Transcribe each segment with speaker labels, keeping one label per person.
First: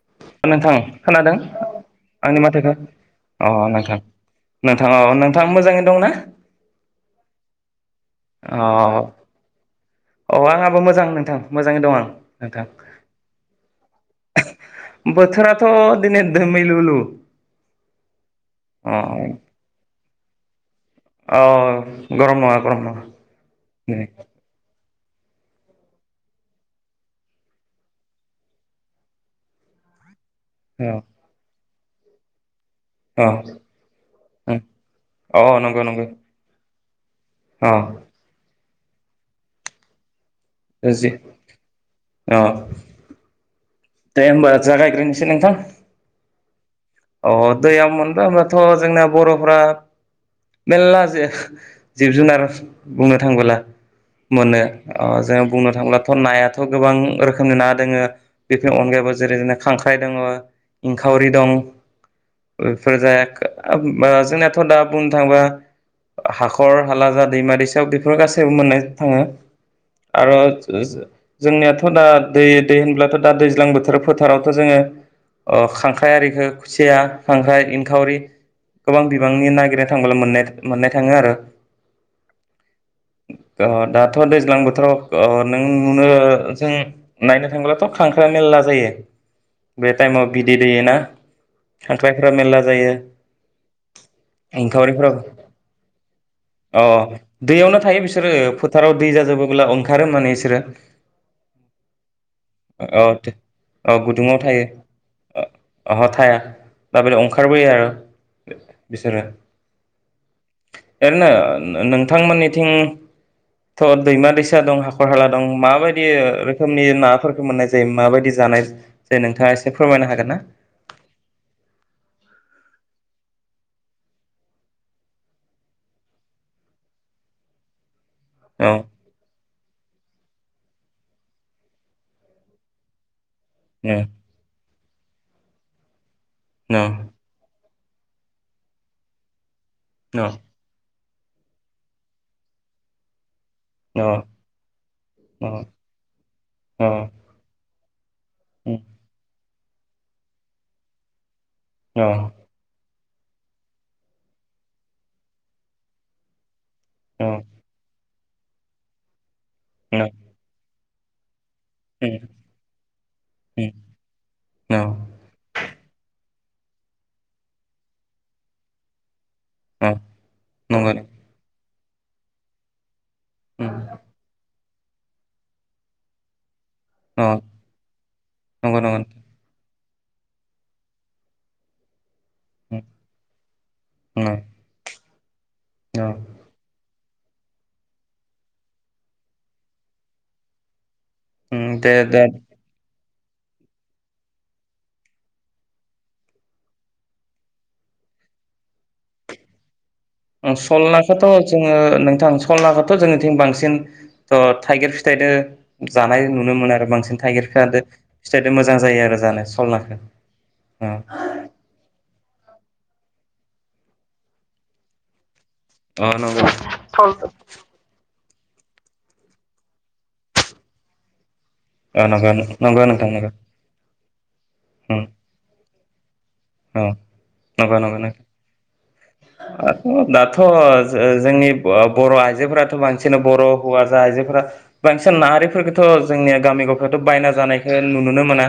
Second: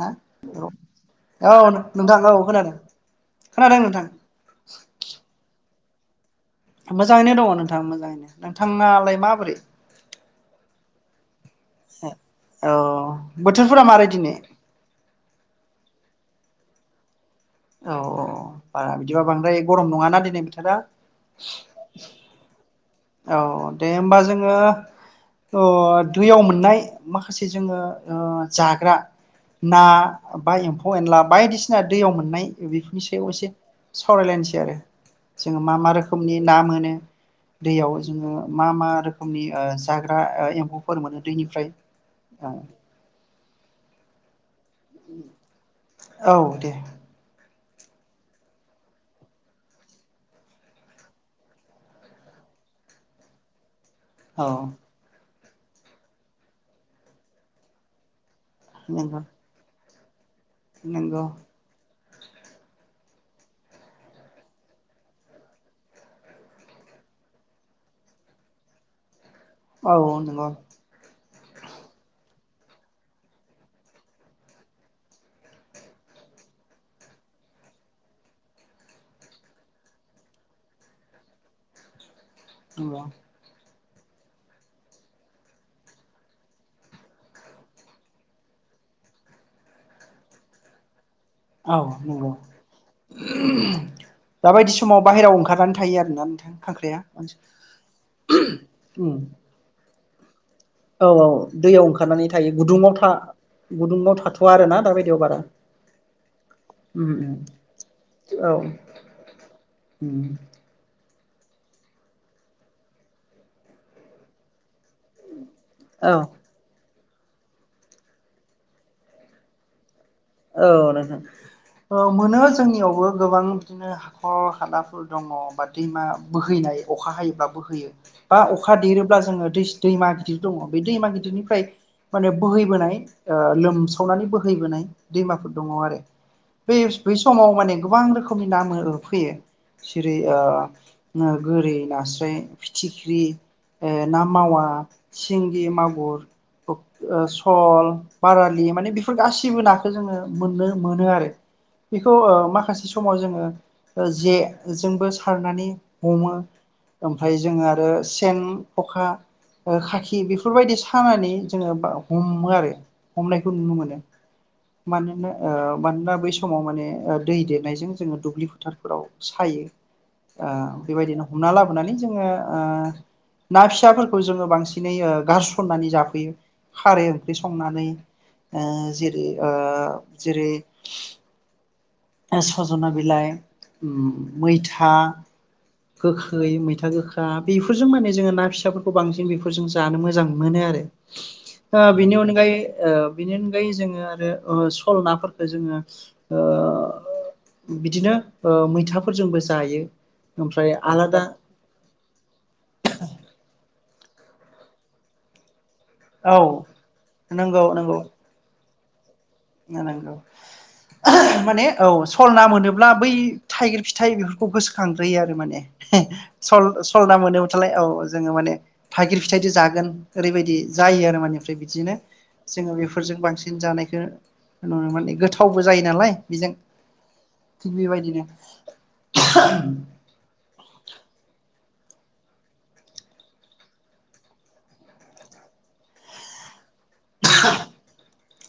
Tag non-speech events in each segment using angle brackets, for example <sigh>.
Speaker 1: हा
Speaker 2: नोंथां खोनादों
Speaker 1: औ औ नोंथां औ
Speaker 2: आंनि माथोखौ
Speaker 1: खोनादों
Speaker 2: अ नोंथां नोंथां अ नोंथां मोजाङैनो दंना?
Speaker 1: मोजाङैनो दंङ नोंथां मोजाङैनो नोंथाङालाय माबोरै?
Speaker 2: औ आंहाबो मोजां नोंथां मोजाङै दं आं नोंथां
Speaker 1: औ बोथोरफोरा मारैदिनै
Speaker 2: बोथोराथ' दिनै दोमैलु लु।
Speaker 1: औ औ बारा बिदिबा बांद्राय गरम नङाना? दिनै बोथोरा
Speaker 2: औ गरम नङा गरम नङा।
Speaker 1: औ दे
Speaker 2: दिनै
Speaker 1: होमबा जोङो अ दैयाव मोननाय माखासे जोङो ओ जाग्रा ना बा एम्फौ
Speaker 2: अ
Speaker 1: एनला बायदिस जोंहा दैयाव मोननाय। बेफोरनि
Speaker 2: अ
Speaker 1: सायाव एसे सावरायलायनोसै आरो
Speaker 2: अ
Speaker 1: जोङो मा
Speaker 2: नंगौ
Speaker 1: मा
Speaker 2: नंगौ
Speaker 1: रोखोमनि ना मोनो।
Speaker 2: अ
Speaker 1: दैयाव जोङो। मा मा रोखोमनि ओ जाग्रा ओ एम्फौफोर
Speaker 2: जि
Speaker 1: मोनो दैनिफ्राय
Speaker 2: अ
Speaker 1: ओ।
Speaker 2: दे होमबा। जागायग्रोनोसै नोंथां
Speaker 1: औ दे
Speaker 2: अ दैयाव मोनबा बाथ' जोंना बर'फ्रा मेरला जे जिब जुनार बुंनो थांबोला।
Speaker 1: औ
Speaker 2: मोनो अ जों। बुंनो थांब्लाथ' नायाथ' गोबां रोखोमनि ना दोङो। बेनि अनगायबो
Speaker 1: नंगौ
Speaker 2: जेरै ना खां <unintelligible>
Speaker 1: नंगौ
Speaker 2: इंखाउरि दं। बेफोर जाया आ जोंनियाथ' दा बुंनो थाङोबा हाखर हाला जा दैमा दैसायाव बेफोर गासैबो मोननाय थाङो।
Speaker 1: औ
Speaker 2: आरो
Speaker 1: नंगौ
Speaker 2: जोंनियाथ' दा दे दे होनब्लाथ'। दा दैज्लां बोथोर फोथारावथ' जोङो खांख्राइ आरिखो खुसिया खांख्राइ इनखावरि गोबां बिबांनि नागिरनो थांबोला मोननाय थाङो आरो।
Speaker 1: नंगौ।
Speaker 2: अ दाथ' दैज्लां बोथोराव अ नों नुनो जों नायनो थांब्लाथ'। खांख्रा मेलला जायो बे टाइमाव बिदै दैयोना।
Speaker 1: औ
Speaker 2: खांख्राइफोरा
Speaker 1: नंगौ
Speaker 2: मेलला जायो
Speaker 1: दाबायदि समाव
Speaker 2: एंखावरिफोरा
Speaker 1: बाहेरायाव ओंखारनानै थायो आरोना नोंथां
Speaker 2: अ
Speaker 1: खांख्राइआ।
Speaker 2: दैयावनो थारो मोनो बिसोरो।
Speaker 1: औ औ दैयाव ओंखारनानै थायो। गुदुङाव
Speaker 2: ओ
Speaker 1: था
Speaker 2: थे औ
Speaker 1: गुदुङाव
Speaker 2: गुदुंङाव
Speaker 1: थाथ'वा
Speaker 2: थायो
Speaker 1: आरोना दाबायदियाव बारा
Speaker 2: अह थाया
Speaker 1: उम
Speaker 2: दाबादियाव
Speaker 1: उम
Speaker 2: ओंखारबोयो आरो
Speaker 1: औ
Speaker 2: बिसोरो
Speaker 1: उम
Speaker 2: ओरैनो नोंथांमोननिथिंथ' दैमा दैसा दं हाख, खरहाला दं माबायदि
Speaker 1: औ
Speaker 2: रोखोमनि ना मोननाय जायो माबायदि जानाय जायो नोंथांङा एसे फोरमायनो हाग
Speaker 1: औ नोंथां ओ मोनो जोंनियाव बो गोबां बिदिनो हाखर हालाफोर दंङ बा दैमा बोहैनाय अखा हायोब्लाा बोहैयो। बा
Speaker 2: औ
Speaker 1: अखा देरोब्ला जोंङो दैस दैमा गिदिर दंङ बे दैमा गिदिरनिफ्राय माने बोहैबोनाय ओ लोमसावनानै बोहैबोनाय। दैमाफोर दंङ आरो। बैस बै समाव माने गोबां रोखोमनि ना मो ओ फैयो। सिरि ओ ना गोरि, नास्राय, फिथिख्रि ओ ना मावा सिंगि मागुर ओंख ओ सल बारालि माने बेफोर गासिब सिबोना जोंङो मोननो मोनो आरो। बेखौ ओ माखासे सु समाव जोंङो जे जोंबो सारनानै हमो। ओमफ्राय जोंङो आरो सि सेन, खखा ओ खाखि बेफोरबायदि खामानि जोंङो बा हमो आरो हमनायखौ नुनो मोनो। मानोननो मानोना बै समाव माने दै देरनायजों जोंङो दुब्लि फोथारफोराव। सायो ओ बेबायदिनो हमना लाबो नानै जोंङो ओ ना फिसाफोरखौ जोंङो बांसिन इनै ओ गारसननानै जाफैयो। खारै ओंख्रि संनानै ओ
Speaker 2: नंगौ नंगौ
Speaker 1: जेरै ओ जेरै। ओ
Speaker 2: उम
Speaker 1: सजना बिलाइ
Speaker 2: उम
Speaker 1: मैथा
Speaker 2: औ
Speaker 1: गोखै मैथा गोख दा बेफोरजों माने जोङो ना फिसाफोरखौ बांसिन बेफोरजों जानो मोजां मोनो आरो
Speaker 2: उम
Speaker 1: दा
Speaker 2: दे
Speaker 1: बिनि
Speaker 2: दे
Speaker 1: अनगायै ओ। बेनि अनगायै जोङो आरो ओ सल नाफोरफोरखौ जोङो ओ बिदिनो ओ मैथाफोरजोंबो जायो।
Speaker 2: ओ
Speaker 1: ओमफ्राय
Speaker 2: सल
Speaker 1: आलादा
Speaker 2: नाखौथ' जोङो नोंथां सल नाखौथ' जोंनिथिं बांसिन थ' थाइगिर फिथाइदो जानाय
Speaker 1: औ
Speaker 2: नुनो मोनो आरो बांसिन थाइगिर फिथायदो फिथाइजों मो जां जायो आरो जानो
Speaker 1: ना
Speaker 2: सलनाखो
Speaker 1: नोंगौ
Speaker 2: अ
Speaker 1: माने औ फल ना मोनोब्ला बै थाइगिर फिथाइ बेफोरखौ गोसोखांग्रोयो आरो माने
Speaker 2: अ नंगौ
Speaker 1: सल सलना मोनोबाथालाय औ जोङो माने थाइगिर फिथाइजों जागोन ओरैबायदि जायो आरो माने ओमफ्राय बिदिनो
Speaker 2: अ नंगौ
Speaker 1: जोङो
Speaker 2: नंगौ नोंथां
Speaker 1: बेफोरजों
Speaker 2: नंगौ
Speaker 1: बांसिन जानायखौ नुनो माने गोथावबो जायो नालाय। बेजों
Speaker 2: अ
Speaker 1: थिग
Speaker 2: नंगौ नंगौ
Speaker 1: बेबायदिनो
Speaker 2: दाथ' ओ ओ जोंनि आ बर' आइजोफोराथ' बांसिनानो बर' हौवासा आइजोफोरा बांसिन ना आरिफोरखौथ' जोंनिया गामि गफ यावथ' बायना जानायखौ नुनो मोना।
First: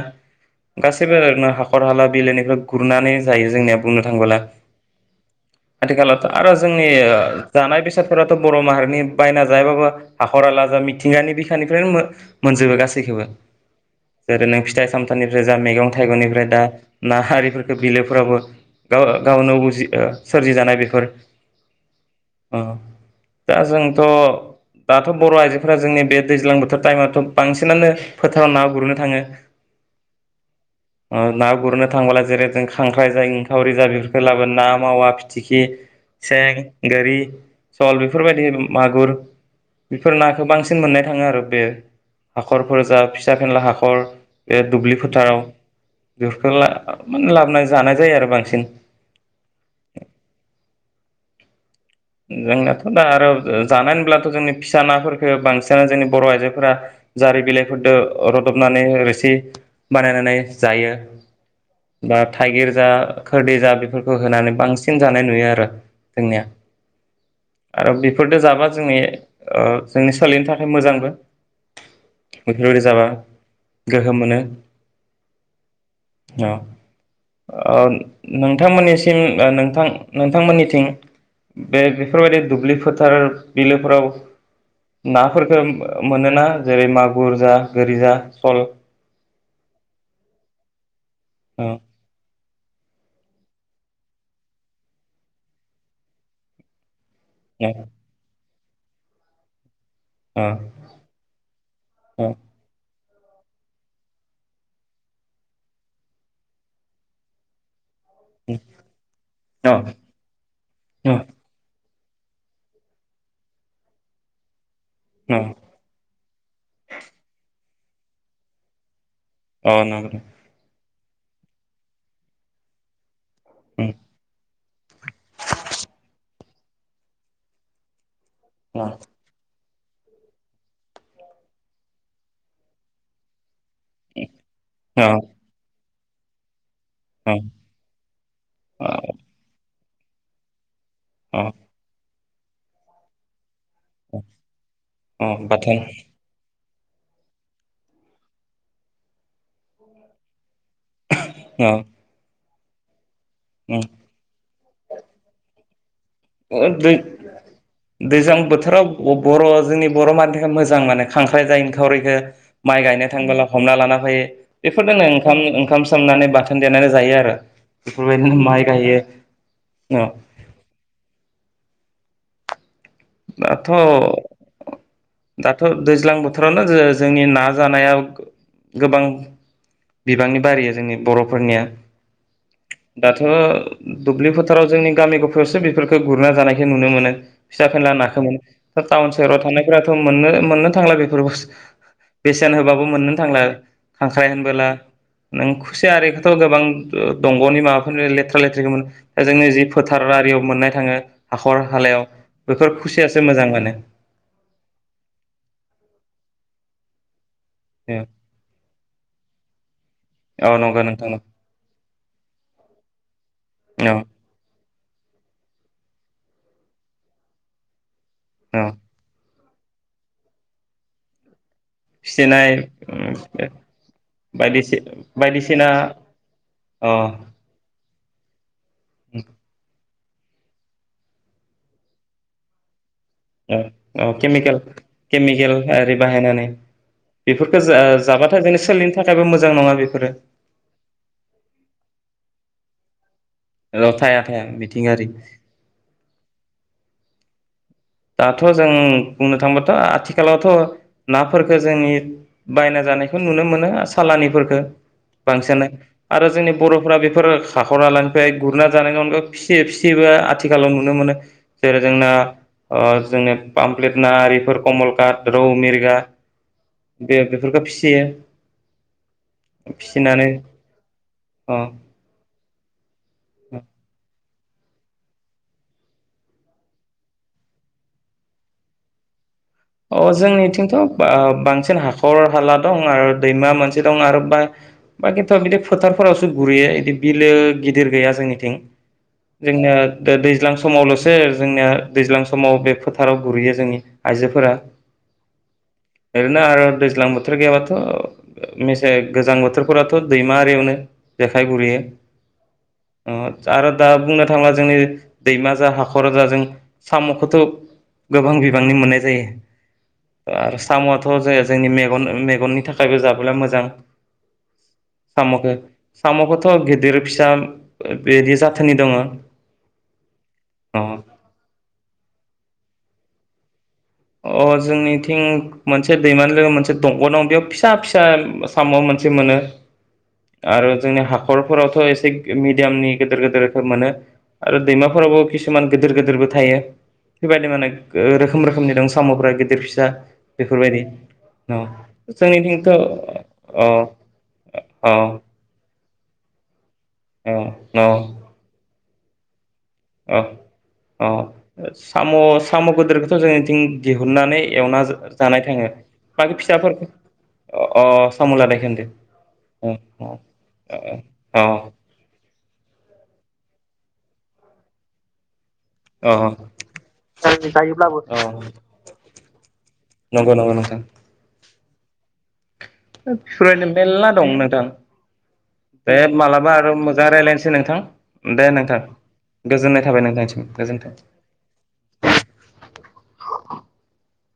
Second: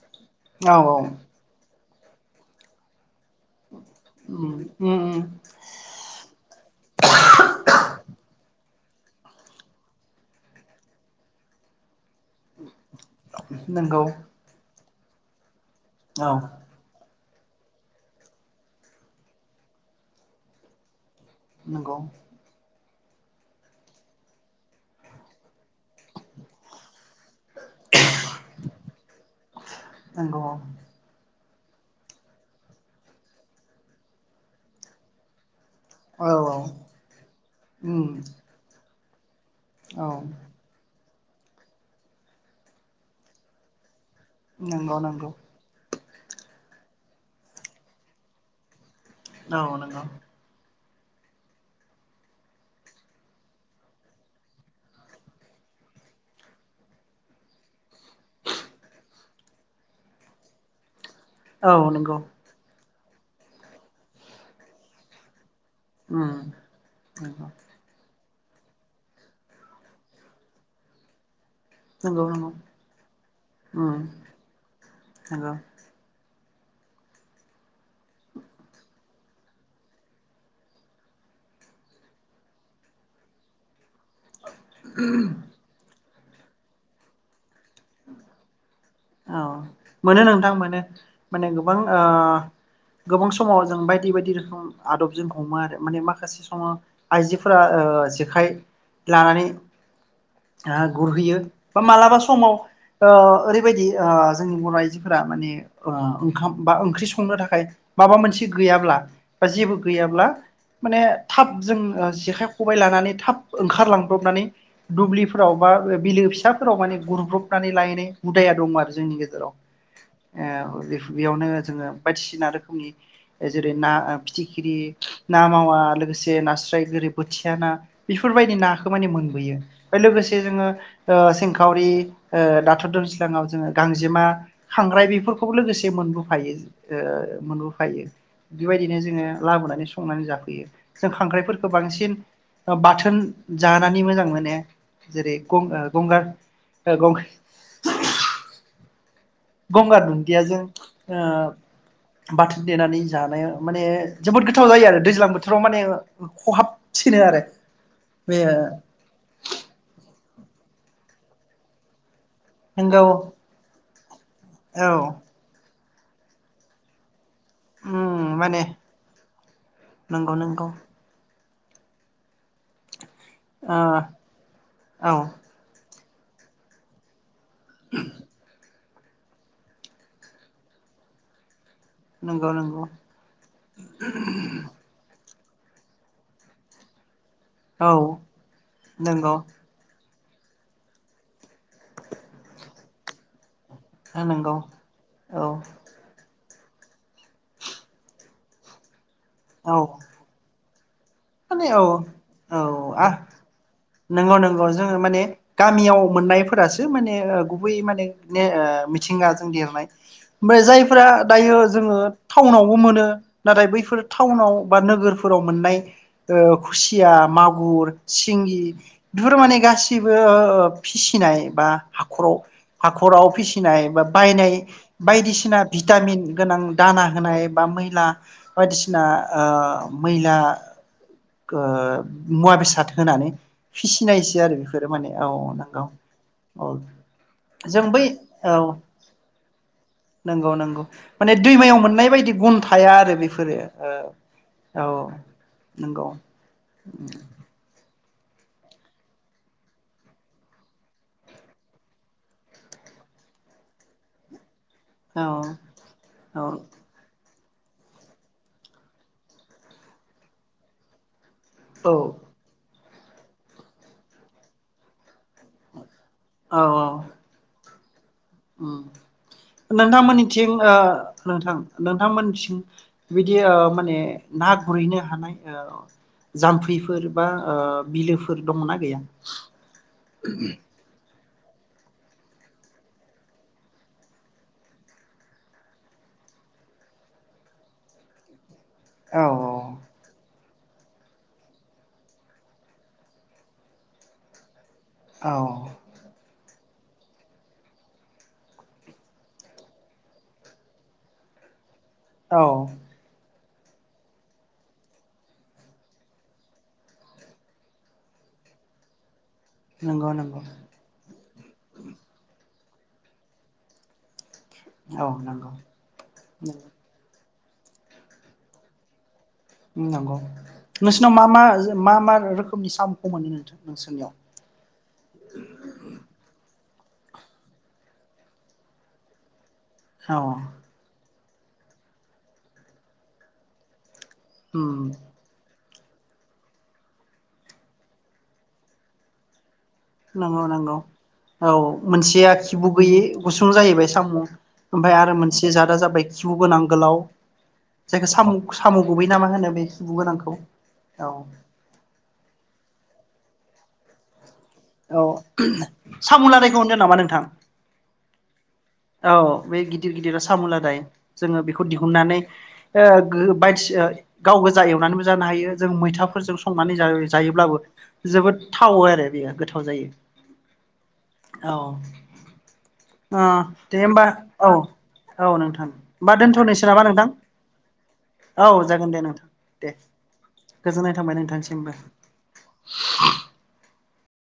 Speaker 1: औ
Speaker 2: <inaudible>
Speaker 1: औ
Speaker 2: गासैबो नाहा हाखर हाला बिलोनिफ्राय गुरनानै जायो जोंनिया बुंनो थांबोला
Speaker 1: उम उम उम
Speaker 2: आथिखालावथ' आरो जोंनि जानाय बेसादफोराथ' बर' माहारि माने बायना जायाबाबो हाखर हाला जा मिथिंगानि बिखानिफ्रायनो मो मोनजोबो गासैखौबो
Speaker 1: नंगौ
Speaker 2: जेरै नों फिथाइ साम फोरनिफ्राय जा मैगं
Speaker 1: औ
Speaker 2: थाइगंनिफ्राय दा ना हारि बिलोफोराबो गाव गावनो उजि ओ सोरजिजानाय बेफोर
Speaker 1: नोंगौ
Speaker 2: दा जोंथ' दाथ' बर' आइजोफोरा जोंनि बे दैज्लां बोथोर टाइमाव बांसिनानो फोथाराव ना गुरनो थाङो
Speaker 1: नंगौ
Speaker 2: गुरुनो थांब्ला जेरै जों खांख्राइ जा इंखावरि जा बेफोरखौ लाबोना मावा बिथिख्रि
Speaker 1: औ औ
Speaker 2: सें, गोरि, सल
Speaker 1: उम
Speaker 2: बेफोरबायदि मागुर <inaudible>
Speaker 1: औ
Speaker 2: बेफोर नाखौ बांसिन मोन थांङो आरो बे हाखरफोर जा फिसा फेनला हाखर बे दुब्लि
Speaker 1: नंगौ नंगौ
Speaker 2: फोथाराव दुरखला माने लाबोना जानाय जायो आरो बांसिन।
Speaker 1: औ नंगौ।
Speaker 2: जोंनाथ' दा आरो जानाय होनब्लाथ' जोंनि फिसा नाफोरखो बांसिनानो जोंनि बर' आइजोफोरा जारि बिलाइफोरजों रदबनानै रोसि बानायनानै जायो।
Speaker 1: औ नंगौ
Speaker 2: बा थाइगिर जा खोरदै जा बेफोरखौ होनानै बांसिन जानाय नुयो आरो जोंनिया
Speaker 1: उम्म नंगौ।
Speaker 2: आरो बेफोरजों जाबा जोंनि ओ जोंनि सोलिनो थाखाय मोजांबो।
Speaker 1: नंगौ नंगौ
Speaker 2: बेफोरबायदि जाबा
Speaker 1: उम
Speaker 2: गोहो मोनो।
Speaker 1: नंगौ
Speaker 2: औ ओ नोंथांमोननिसिम ओ नोंथां नोंथांमोननिथिं बे बेफोरबायदि दुब्लि फोथार बिलोफोराव नाफोरफोरखो मोनोना जेरै मागुर जा गोरि जा सल
Speaker 1: औ मोनो नोंथां मोनो। माने गोबां ओ गोबां समाव जों बायदि बायदि रोखोम आदबजों हमो आरो माने माखासे समाव आइजोफोरा ओ जेखाइ लानानै ओ गुरहैयो बा मालाबा
Speaker 2: ओ
Speaker 1: समाव ओ ओरै बायदि ओ जोंनि बर' आइजोफोरा माने ओ ओंखाम बा ओंख्रि संनो थाखाय माबा मोनसे गैयाब्ला बा जेबो
Speaker 2: ओ
Speaker 1: गैयाब्ला माने
Speaker 2: ओ
Speaker 1: थाब जों ओ जेखाइ खबाइ लानानै थाब ओंखारलांब्रबनानै
Speaker 2: ओ
Speaker 1: दुब्लिफोराव बा बिलो फिसाफोराव माने गुरब्रब नानै लायनो हुदाया दं आरो जोंनि गेजेर
Speaker 2: अ नंगौ दे
Speaker 1: <unintelligible> बेयावनो जोङो बायदिसिना रोखोमनि जेरै
Speaker 2: उम
Speaker 1: ना फिथि ग्रि ना मावा लोगोसे नास्राय गोरि बोथिया ना। बेफोरबायदि
Speaker 2: अ
Speaker 1: नाखौ माने मोनबोयो। बे लोगोसे जोङो ओ सिंखावरि ओ दाथ' दुर <unintelligible> जोङो गांजेमा खांख्राइ
Speaker 2: अ
Speaker 1: बेफोरखौबो लोगोसे <unintelligible> मोनबोफायो। ओ
Speaker 2: अ
Speaker 1: मोनबोफायो बेबायदिनो जोङो लाबोनानै सं संनानै जाफैयो। जों
Speaker 2: अ
Speaker 1: खांख्राइफोरखो बांसिन ओ बाथोन जानानै मोजां मोनो
Speaker 2: अ
Speaker 1: जेरै
Speaker 2: बाथोन
Speaker 1: गंगा- गंगार ओ गं- गंगार दुन्दिया जों
Speaker 2: अ
Speaker 1: ओ बाथो देनानै जानाया माने
Speaker 2: उम
Speaker 1: जोबोद गोथाव जायो आरो दैज्लां बोथो र माने ओ
Speaker 2: ओ दै
Speaker 1: बे
Speaker 2: दैज्लां बोथोराव ब-बर' जोंनि बर' मान मोजां मोनो खांख्राय जाये इंखावरिखौ माइ
Speaker 1: नोंगौ
Speaker 2: गायनो थांबोला हमना लाना ओमफाय
Speaker 1: औ
Speaker 2: बेफोर दांनाय ओंखाम ओंखाम सोमनानै बाथोन देनानै जायो आरो।
Speaker 1: उम
Speaker 2: बेफोरबायदिनो
Speaker 1: माने
Speaker 2: माइ गायो, औ।
Speaker 1: नंगौ नंगौ
Speaker 2: दाथ'
Speaker 1: ओ औ
Speaker 2: दाथ' दैज्लां बोथोरावनो जो- जोंनि ना <unintelligible> नायाव गोबां बिबांनि बारिया जोंनि बर'फोरनिया
Speaker 1: नंगौ नंगौ
Speaker 2: दाथ' दुब्लि फोथाराव जोंनि गामिखौ फोरसो बेफोरखौ गुरना जानायखौ नुनो मोनो। फिसा
Speaker 1: औ
Speaker 2: फेनला नाखो मोनो टाउन
Speaker 1: नंगौ
Speaker 2: सहराव थानाय, दाथ' मोननो मोननो थांला बेफोर बेसेन होबाबो मोननो थांला, खांख्राइ
Speaker 1: नंगौ
Speaker 2: होनबोला
Speaker 1: औ
Speaker 2: नों खुसिया आरो बेखौथ' गोबां ओ दंग'नि माबाफोरनो लेथ्रा लेथ्रिखौमोन ओजोंनो जि
Speaker 1: औ
Speaker 2: फोथार आरियाव मोननाय थाङो, हाखर
Speaker 1: माने औ
Speaker 2: हालायाव बेफोर खुसियासो मोजां मोनो
Speaker 1: हाख' जोङो माने गामियाव मोननायफोरासो माने गुबै माने मिथिंगाजों देरनाय
Speaker 2: औ
Speaker 1: ओमफ्राय
Speaker 2: नंगौ
Speaker 1: जायफोरा
Speaker 2: नोंथां
Speaker 1: दायो जोङो टाउनावबो मोनो नाथाय
Speaker 2: औ
Speaker 1: बैफोर टाउनाव, बा नोगोरफोराव मोननाय, ओ खुसिया मागुर, सिंगि
Speaker 2: औ
Speaker 1: बेफोर माने, गासिबो फिसिनाय, बा हाखराव
Speaker 2: फिसिनाय
Speaker 1: हाखराव फिसिनाय बा बायनाय बायदिसिना भिटामिन गोनां
Speaker 2: अ
Speaker 1: दाना होनाय बा मैला, बायदिसिना ओ मैला ओ मुवा बेसाद, होनानै
Speaker 2: ओ
Speaker 1: फिसिनायसो आरो
Speaker 2: केमिकेल
Speaker 1: बेफोरो माने औ
Speaker 2: केमिकेल
Speaker 1: नंगौ
Speaker 2: आरि बाहायनानै
Speaker 1: औ
Speaker 2: बेफोरखौ
Speaker 1: जों बै
Speaker 2: जाबाथाय
Speaker 1: औ
Speaker 2: जोंनि सोलिनो थाखायबो मोजां नङा बेफोरो
Speaker 1: नंगौ नंगौ माने दैमायाव मोननाय बायदि बन्थ' थाया आरो बे बेफोरो ओ
Speaker 2: थाया थाया
Speaker 1: औ
Speaker 2: मिथिंगायारि
Speaker 1: नंगौ उम
Speaker 2: दाथ' जों बुंनो थांबाथ' आथिखालावथ' नाफोरखो जोंनि बायना जानायखौ नुनो मोनो सालानिफोरखो,
Speaker 1: औ
Speaker 2: बांसिनो आरो
Speaker 1: औ
Speaker 2: जोंनि बर'फ्रा बेफोर हाख'रालानिफ्राय गुरना जानायनि अनगा फिसि फिसिबो आथिखालाव नुनो मोनो जेरै
Speaker 1: औ
Speaker 2: जोंना, ओ जोंनि पामप्लेट ना आरिफोर कमलकाट, रौ, मिरगा,
Speaker 1: औ औ
Speaker 2: बे बेफोरखौ फिसि बेयो
Speaker 1: उम नोंथां मोननिथिं ओ नोंथां
Speaker 2: अ
Speaker 1: नोंथां मोननिथिं, बिदि ओ माने ना गुरहैनो हानाय ओ जाम्फैफोर बा ओ बिलोफोर दङना गैया?
Speaker 2: अ जोंनिथिंथ' बाब, बांसिन हाखर हाला दं आरो दैमा मोनसे दं आरो बा बाखिन्थ' बिदि फोथारफोरावसो गुरैयो बिदि बिलो गिदिर गैया जोंनिथिं।
Speaker 1: औ
Speaker 2: जोंनो दैज्लां समावल'सो जोंनिया दैज्लां समाव बे फोथाराव गुरैयो जोंनि आइजोफोरा
Speaker 1: औ
Speaker 2: बिदिनो आरो दैज्लां बोथोर गैयाबाथ' मेसे गोजां बोथोरफोराथ' दैमा आरियावनो जेखाइ गुरैयो।
Speaker 1: औ
Speaker 2: ओ आरो दा बुंनो थांला जोंनि दैमा जा हाखरा जा जों साम'खौथ' गोबां बिबांनि मोननाय जायो।
Speaker 1: नंगौ नंगौ
Speaker 2: आरो साम'आथ' जाया जोंनि मेग मेगननि थाखाय खायाइबो जाबोला मोजां
Speaker 1: औ
Speaker 2: सामखो
Speaker 1: नंगौ
Speaker 2: सामखोथ' गिदिर फिसा बेदि जाथोननि दङ।
Speaker 1: नंगौ नोंसिनाव मा मा मा मा रोख खोमनि सामुखौ मोननो नोंथां नोंसोरनियाव
Speaker 2: अ जोंनिथिं मोनसे दैमानि जागा मोनसे दंग' दं बेयाव फिसा फिसा साम' मोनसे मोनो
Speaker 1: औ
Speaker 2: आरो जोंनि हाख खरफोरावथ' एसे मिडियामनि गेदिर गेदेरफोर मोनो। आरो
Speaker 1: उम
Speaker 2: दैमाफोरावबो किसुमान गेदेर गेदेरबो थायो बेबायदि माने रोखोम रोखोमनि दं। साम'फोरा गिदिर फिस
Speaker 1: नंगौ नंगौ औ मोनसेया
Speaker 2: जोंनिथिंथ'
Speaker 1: खिबु गैयि गुसुं
Speaker 2: औ
Speaker 1: जाहैबाय साम' ओमफाय
Speaker 2: औ
Speaker 1: आरो मोनसे जादा जाबाय खिबु गोनां गोलाव
Speaker 2: औ औ
Speaker 1: जायखो सामु सामु गुबै नामा होनो बे खिबु
Speaker 2: अ
Speaker 1: गोनांखौ
Speaker 2: अ
Speaker 1: औ
Speaker 2: साम' साम' गोद दोरखौथ' जोंनिथिं दिहुननानै एवना
Speaker 1: औ
Speaker 2: जानाय थाङो
Speaker 1: साम'
Speaker 2: बाखि
Speaker 1: लादायखौ होनदों
Speaker 2: फिसाफोरख
Speaker 1: नामा नोंथां
Speaker 2: अ साम' लादायखो
Speaker 1: औ बे गिदिर गिदिरा
Speaker 2: अ
Speaker 1: सामुलादाय जोङो
Speaker 2: अ
Speaker 1: बेखौ दिहुननानै ओ बायदिसो गाव गोजो एवनानैबो जानो हायो। जों
Speaker 2: अ
Speaker 1: मैथाफोरजों संनानै जायो जायोब्लाबो
Speaker 2: अ
Speaker 1: जोबोद थावो आरो बेयो गोथाव
Speaker 2: नंगौ नंगौ नोंथां
Speaker 1: जायो औ ओ
Speaker 2: <unintelligible>
Speaker 1: दे होमबा औ
Speaker 2: नोंथां
Speaker 1: औ नोंथां
Speaker 2: दे
Speaker 1: होमबा
Speaker 2: मालाबा
Speaker 1: दोन्थ'नोस
Speaker 2: आरो
Speaker 1: नाबा नोंथां
Speaker 2: मोजां रायज्लायनोसै नोंथां
Speaker 1: औ जागोन दे नोंथां दे
Speaker 2: गोजोननाय थाबाय नोंथांसिम गोजोन्थों
Speaker 1: गोजोननाय थांबाय नोंथांसिमबो।